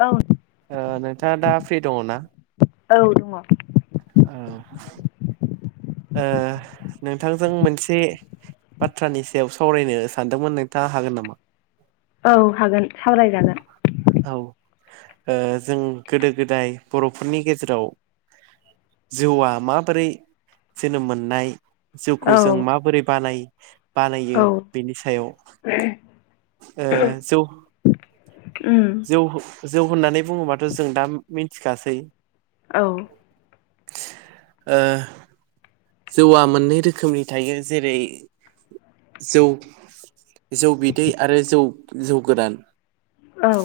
औ ओ नोंथाङा दा फ्रि दङ ना? औ दङ। ओ नोंथांजों मोनसे बाथ्रानि सायाव सावरायनो सानदोंमोन नोंथाङा हागोन नामा? औ हागोन सावरायजागोन। औ जों गोदो गोदाय बर'फोरनि गेजेराव जिउआ माबोरै जोनोम मोननाय जौखौ औ जों माबोरै बानाय, बानायो औ बेनि सायाव जौ उम जौ जौ होननानै बुङोबाथ' जों दा मिथिखासै औ ओ जौआ मोननै रोखोमनि थायो जेरै जौ जौ बिदै आरो जौ जौ गोरान औ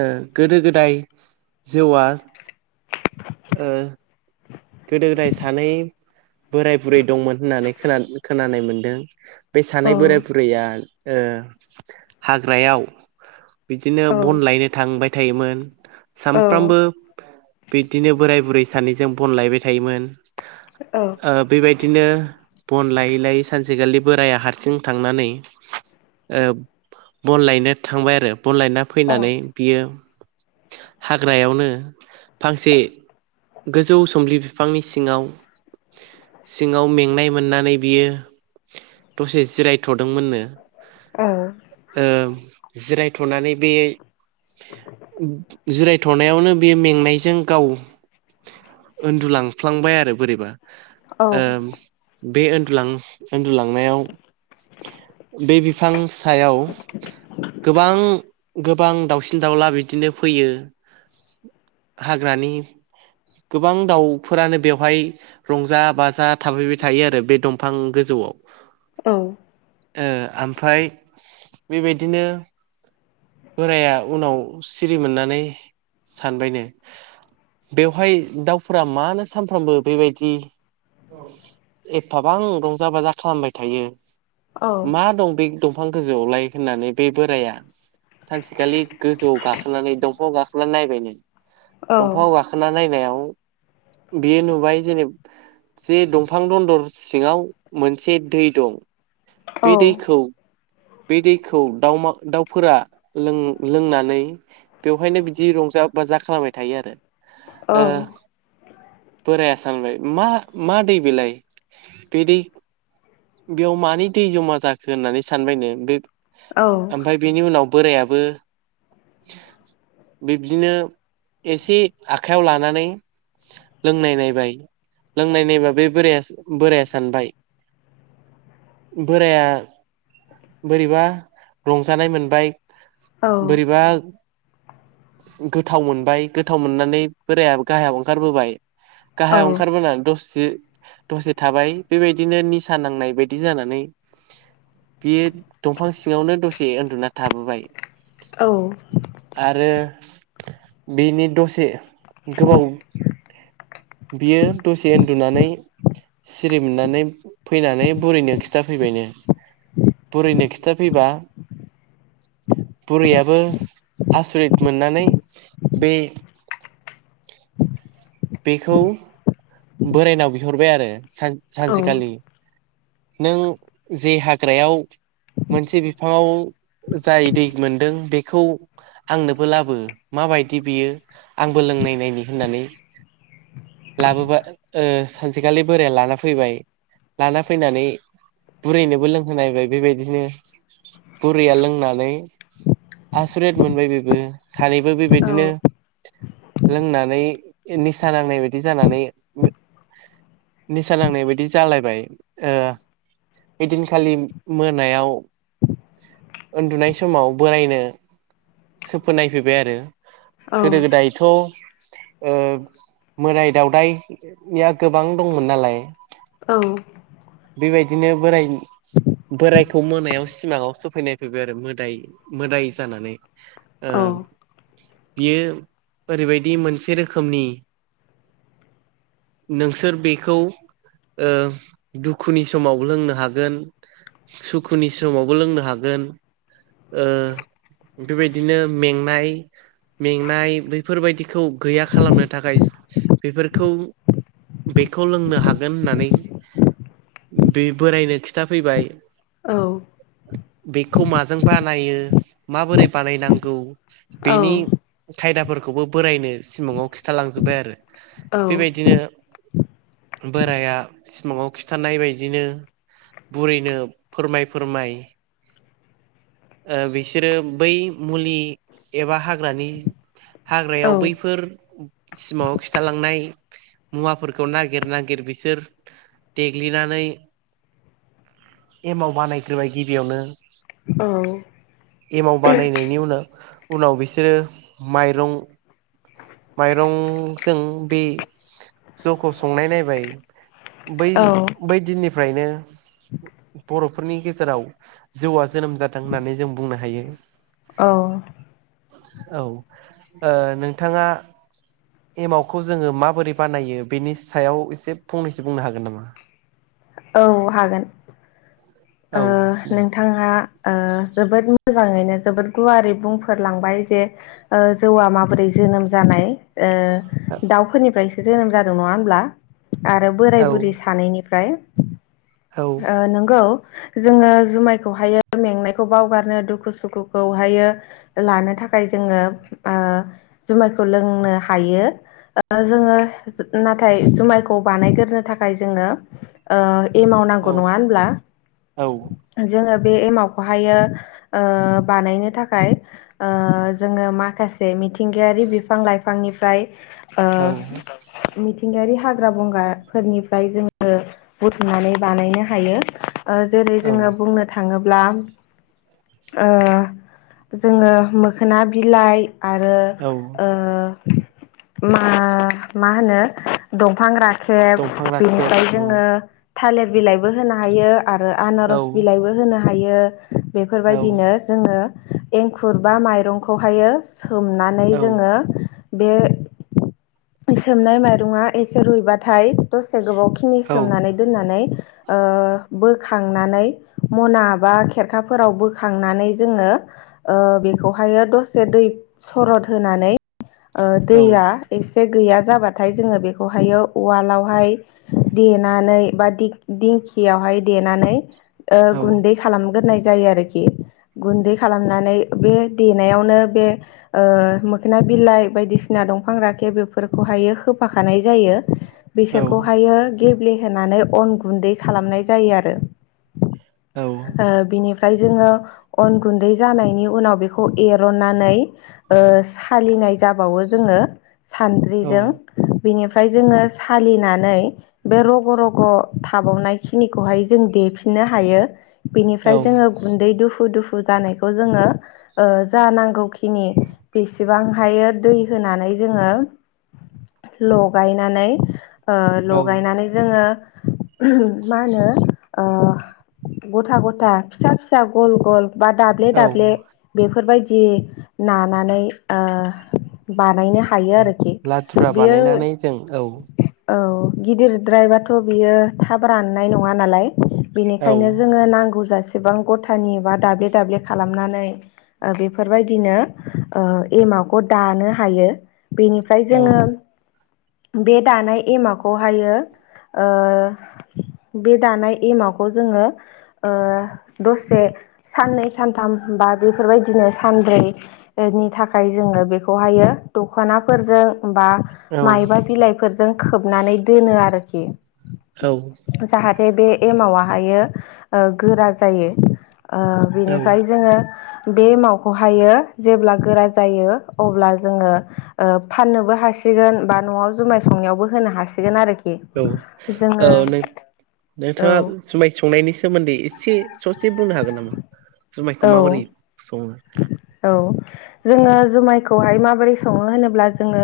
ओ गोदो गोदाय जौआ ओ गोदो गोदाय सानै बोराइ बुरै दंमोन होनानै खोना खोनानाय मोन्दों। बे औ सानै बोराय बुरैया ओ हाग्रायाव बिदिनो औ बन लायनो थांबाय थायोमोन सामफ्रामबो बिदिनो बोराय बुरै सानैजों बनलायबाय थायोमोन ओ बेबायदि बिदिनो बन लायै लायै सानसेखालि बोराइाया हारसिं थांनानै ओ बन लायनो थांबाय आरो बन लायना फैनानै बियो, हाग्रायावनो फांसे गोजौ सम्लि बिफांनि सिङाव, सिङाव मेंनाय मोननानै बियो दसे जिरायथ'दोंमोननो, ओ जिरायथ'नानै बे, जिरायथ'नायावनो बे मेंनायजों गाव, उन्दुलांफ्लांबाय आरो बोरैबा ओ बे उन्दुलांनायाव बे बिफां सायाव गोबां गोबां दाउसिन दाउला बिदिनो फैयो। हाग्रानि गोबां दाउफोरानो बेवहाय रंजा बाजा थाफैबाय थायो। आरो बे दंफां गोजौआव, औ औ ओ ओमफ्राय बेबायदिनो, बोराइाया उनाव सिरि मोननानै सानबायनो बे बेहाय दाउफोरा मानो सानफ्रामबो बेबायदि एफाबां रंजा बाजा खालामबाय थायो औ मा दं बे, दंफां गोजौआवलाय होननानै बे बोराइाया, सानसेखालि गोजौआव गाखोनानै दंफाङाव गाखोनानै नायबायनो औ औ दंफाङआव गाखोन, नायनाय बेयो नुबाय जेब जे दंफां दन्दर सिङाव मोनसे दै दं। बे दैखौ बे दैखौ दाउमा दाउफोरा लों लोंनानै बेवहायनो बिदि रं रंजा बाजा खालामबाय थायो आरो औ बोराइया सानबाय मा मा दै बिलाय बिदि, बेयाव मानि दै जमा जाखो होननानै सानबायनो बे ओमफ्राय बेनि उनाव, बोराइयाबो बिब्दिनो एसे आखाइयाव लानानै, लोंनाय नायबाय लोंनाय नायबा बे बोरा बोराया सानबाय, बोराया बोरैबा रंजानाय मोनबाय, बोरैबा गोथाव मोनबाय गोथाव मोनना नै बोराइया गाहायाव ओंखारबोबाय गाहायाव ओंखारबोनानै दस इयो दसे थाबाय बेबायदिनो निसा नांनाय बायदि जानानै, बेयो दंफां सिङावनो दसे उन्दुना थाबोबाय औ आरो बेनि दसे गोबाव बियो दसे उन्दुनानै सिरि मोननानै फैनानै बुरैनो खिथाफैबायनो बुरैनो खिथा फैबा बुरैयाबो आसरित मोननानै बे बेखौ बोरायनाव बिहरबाय आरोन सान सानसेखालि नों जे हाग्रायाव मोनसे बिफाङाव जाय दै मोनदों बेखौ आंनोबो लाबो माबायदि बियो आंबो लोंनायनायनि होननानै [inaudible] लाबोबा सानसेखालि बोराया लाना फैबाय लाना फैनानै बुरैनोबो लोंहोनायबाय बेबायदिनो बुरैया लोंनानै आसुरित मोनबाय बेबो सानैबो बेबायदिनो लोंनानै निसा नांनाय बायदि जानानै निसा नांनाय बायदि जालायबाय ओइदिनखालि मोनायाव उन्दुनाय समाव बोरायनो सोफोन नायफैबाय आरो गोदो गोदायथ' मोदाय दावदाया गोबां दंमोन नालाय औ बेबायदिनो बोराय बोरायखौ मोनायाव सिमाङाव सोफैनाय फैबाय आरो मोदाय मोदाय जानानै ओ बियो ओरैबायदि मोनसे रोखोमनि नोंसोर बेखौ दुखुनि समावबो लोंनो हागोन सुखुनि समावबो लोंनो हागोन बेबायदिनो मेंनाय मेंनाय बैफोरबायदिखौ गैया खालामनो थाखाय बेफोरखौ बेखौ लोंनो हागोन होननानै बे बोरायनो खिथाफैबाय बे खौ माजों बानायो माबोरै बानायनांगौ बेनि खायदाफोरखौ खौबो बोरायनो सिमाङाव खिथालांजोब्बाय आरो बेबायदिनो बोराया सिमाङाव खि थानाय बायदिनो बुरैनो फोरमाय फोरमाय बिसोरो बै मुलि एबा हाग्रानि हाग्रायाव बैफोर सिमाङाव खिथालांनाय मुवाफोरखौ नागिर नागिर बिसोर देग्लिनानै एमाव बानायग्रोबाय गिबियावनो। एमाव बानायनायनि उनाव उनाव बिसोरो माइरं माइरंजों बे जौखौ संनाय नायबाय। बै बै दिननिफ्रायनो बर'फोरनि गेजेराव जौआ जा जोनोम जादों होन्नानै जों बुंनो हायो। औ। औ ओ नोंथाङा एमावखौ जोङो माबोरै बानायो बेनि सायाव एसे फंनैसो बुंनो हागोन नामा। औ हागोन। ओ औ दे नोंथाङा ओ जोबोद मोजाङैनो जोबोद गुवारै बुंफोरलांबाय जे ओ जौआ माबोरै जोनोम जानाय। ओ दाउफोरनिफ्रायसो जोनोम जादों नङा होमब्ला आरो औ बोराय बुरै सानैनिफ औ ओ नोंगौ। जोङो जुमायखौहायो मेंनायखौ बावगारनो दुखु सुखुखौहायो लानो थाख थाखाय जोङो ओ जुमायखौ लोंनो हायो ओ जोङो नाथाय जुमायखौ बानायगोरनो थाखाय जोङो ओ एमाव नांगौ औ नङा होनब्ला जोङो बे एमावखौहायो ओ बानायनो थाखाय ओ जोङो माखासे मिथिंगायारि बिफां लाइफां फांनिफ्राय ओ औ मिथिंगायारि हाग्रा बंगाफोरनिफ्राय जोङो बुथुमनानै बानायनो हायो ओ जेरै औ जोङो बुंनो थाङोब ब्ला ओ जोङो मोखोना बिलाइ। आरो औ ओ मा मा होनो दंफां राख खेब दंफां राखेब बिनिफ्राय औ जोङो थालिर बिलाइबो होनो हायो। आरो औ आनारस बिलाइबो होनो हायो औ बेफोरबायदिनो जोङो एंखुर बा माइरंखौहायो सोमनानै औ जोङो बे सोमनाय माइरङा एसे रुइबाथाय दसे गोबाव खिनि औ सोमनानै दोननानै ओ बोख खांनानै मना बा खेरखाफोराव बोखांनानै जोङो ओ बेखौ हायो दसे दै सरद होनानै ओ औ दैया एसे गैया जाबाथाय जोङो बेखौहायो उवालावहाय देनानै बा दिग-दिंखियावहाय देनानै ओ औ गुन्दै खालामग्रोनाय जायो आरोखि गुन्दै खालामनानै बे देनायावनो बे ओ मोखोना बिलाइ बायदिसिना दंफां राखे बेफोरखौहायो होफाखानाय जायो। बिसोरखौहायो गेब्लेहोनानै अन गुन्दै खालामनाय जायो आरो। औ ओ बिनिफ्रा हाय जोङो अन गुैन्दै जानायनि उनाव बेखौ एर'न्नानै ओ सालि नाय जाबावो जोङो। सान्द्रिजों बिनिफ्राय जोङो सालिनानै बे रग' रग' थाबावनाय खिनिखौहाय जों देफिननो हायो औ बेनिफ्राय जोङो गुन्दै दुफु दुफु फु जानायखौ जोङो ओ जा नांगौखिनि बेसेबां हा हायो दै होनानै जोङो लगायनानै ओ औ लगायनानै जोङो मा होनो ओ गथा गथा फिसा फिसा गल गल बा दाब्ले औ दाब्ले बेफोरबायदि नानानै ओ बानायनो हायो आरोखि लाथुरा बेयो बानायनानै जों औ औ गिदिरद्रायबाथ' बियो थाब राननाय नङा नालाय औ बेनिखायनो जोङो नांगौ जासेबां गथानि बा दाबे दाब्ले खालामनानै ओ बेफोरबायदिनो ओ एमावख दानो हायो बेनिफ्राय औ जोङो बे दानाय एमाखौहायो ओ बे दानाय एमावखौ जोङो ओ दसे साननै सानथाम बा बेफोरबायदिनो सानब्रै ओनि थाखाय जोङो बेखौहायो दख'नाफोरजों बा औ मायबा बिलाइफोरजों खोबनानै दोनो आरोखि औ बे-बे एमावाहायो ओ गोरा जायो ओ बिनिफ्राय जोङो बे एमावखौहायो जेब्ला गोरा जायो अब्ला जोङो ओ फाननोबो हासि सिगोन बा न'आव जुमाय संनायावबो होनो हासिगोन आरोखि औ जोङो औ नों-नोंथाङा जुमाय संनायनि सोमोन्दै एसे ससे बुंनो हागोन नामा जुमायखौ औ माबोरै सङो औ जोङो जुमायखौहाय माबोरै सङो होनोब्ला जोङो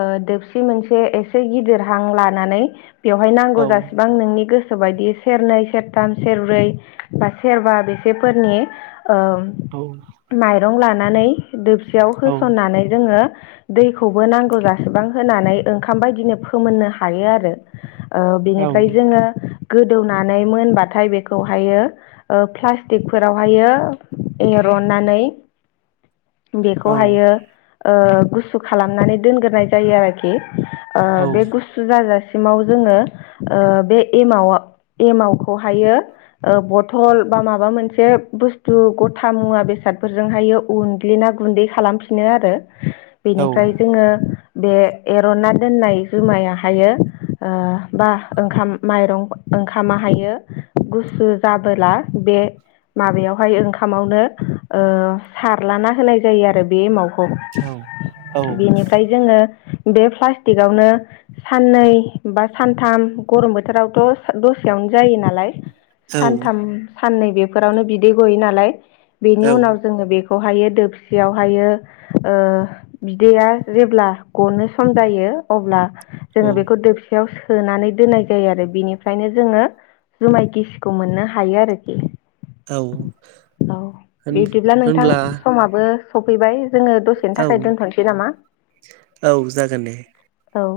ओ दोबसि मोनसे एसे गिदिरहां लानानै बेवहाय नांगौ औ जासिबां नोंनि गोस गोसो बायदियै सेरनै सेरथाम सेरब्रै बा सेरबा बेसेफोरनि ओ औ माइरं लानानै दोबसियाव औ होसननानै जोङो दैखौबो नांगौ जासोबां होनानै ओंखाम बायदिनो फोमोननो हायो आरो ओ औ बेनिफ्राय जोङो गोदौनानै मोनबाथाय बेखौहायो ओ फ्लास्टिकफोराव हायो एरननानै बेखौहायो ओ गुसु खालामनानै दोनग्रोनाय जायो आरोखि ओ बे गुसु जाजासे माव जोङो ओ बे एमावा-एमावख'हायो ओ बथल बा माबा मोनसे बुस्थु गथा मुवा बेसादफोरजोंहायो उनग्लिना गुन्दै खालामफिनो आरो बेनिफ्राय जोङो बे एर'ना दोननाय जुमायाहायो ओ बाह ओंखाम माइरं ओंखामाहायो। गुसु जाबोला बे माबायावहाय ओंखामावनो ओ सारलाना होनाय जायो आरो बे एमावखौ औ बेनिफ्राय जोङो बे फ्लास्टिकआवनो साननै बा सानथाम गरम बोथोरावथ' स दसेयावन जायो नालाय सानथाम साननै बेफोरावनो बिदै गयो नालाय बेनि उनाव जोङो बेख खौहायो दोबसियावहायो ओ बिदैया जेब्ला गनो सम जायो अब्ला जोङो बेखौ दोबसेयाव सो सोनानै दोननाय जायो आरो बिनिफ्रायनो जोङो जुमाय गिसिखौ मोननो हायो आरोखि। होन औ बिदिब्ला नोंथां होनब्ला समाबो सफैबाय जोङो दसेनि औ थाखाय दोनथ'निसै नामा? औ जागोन दे। औ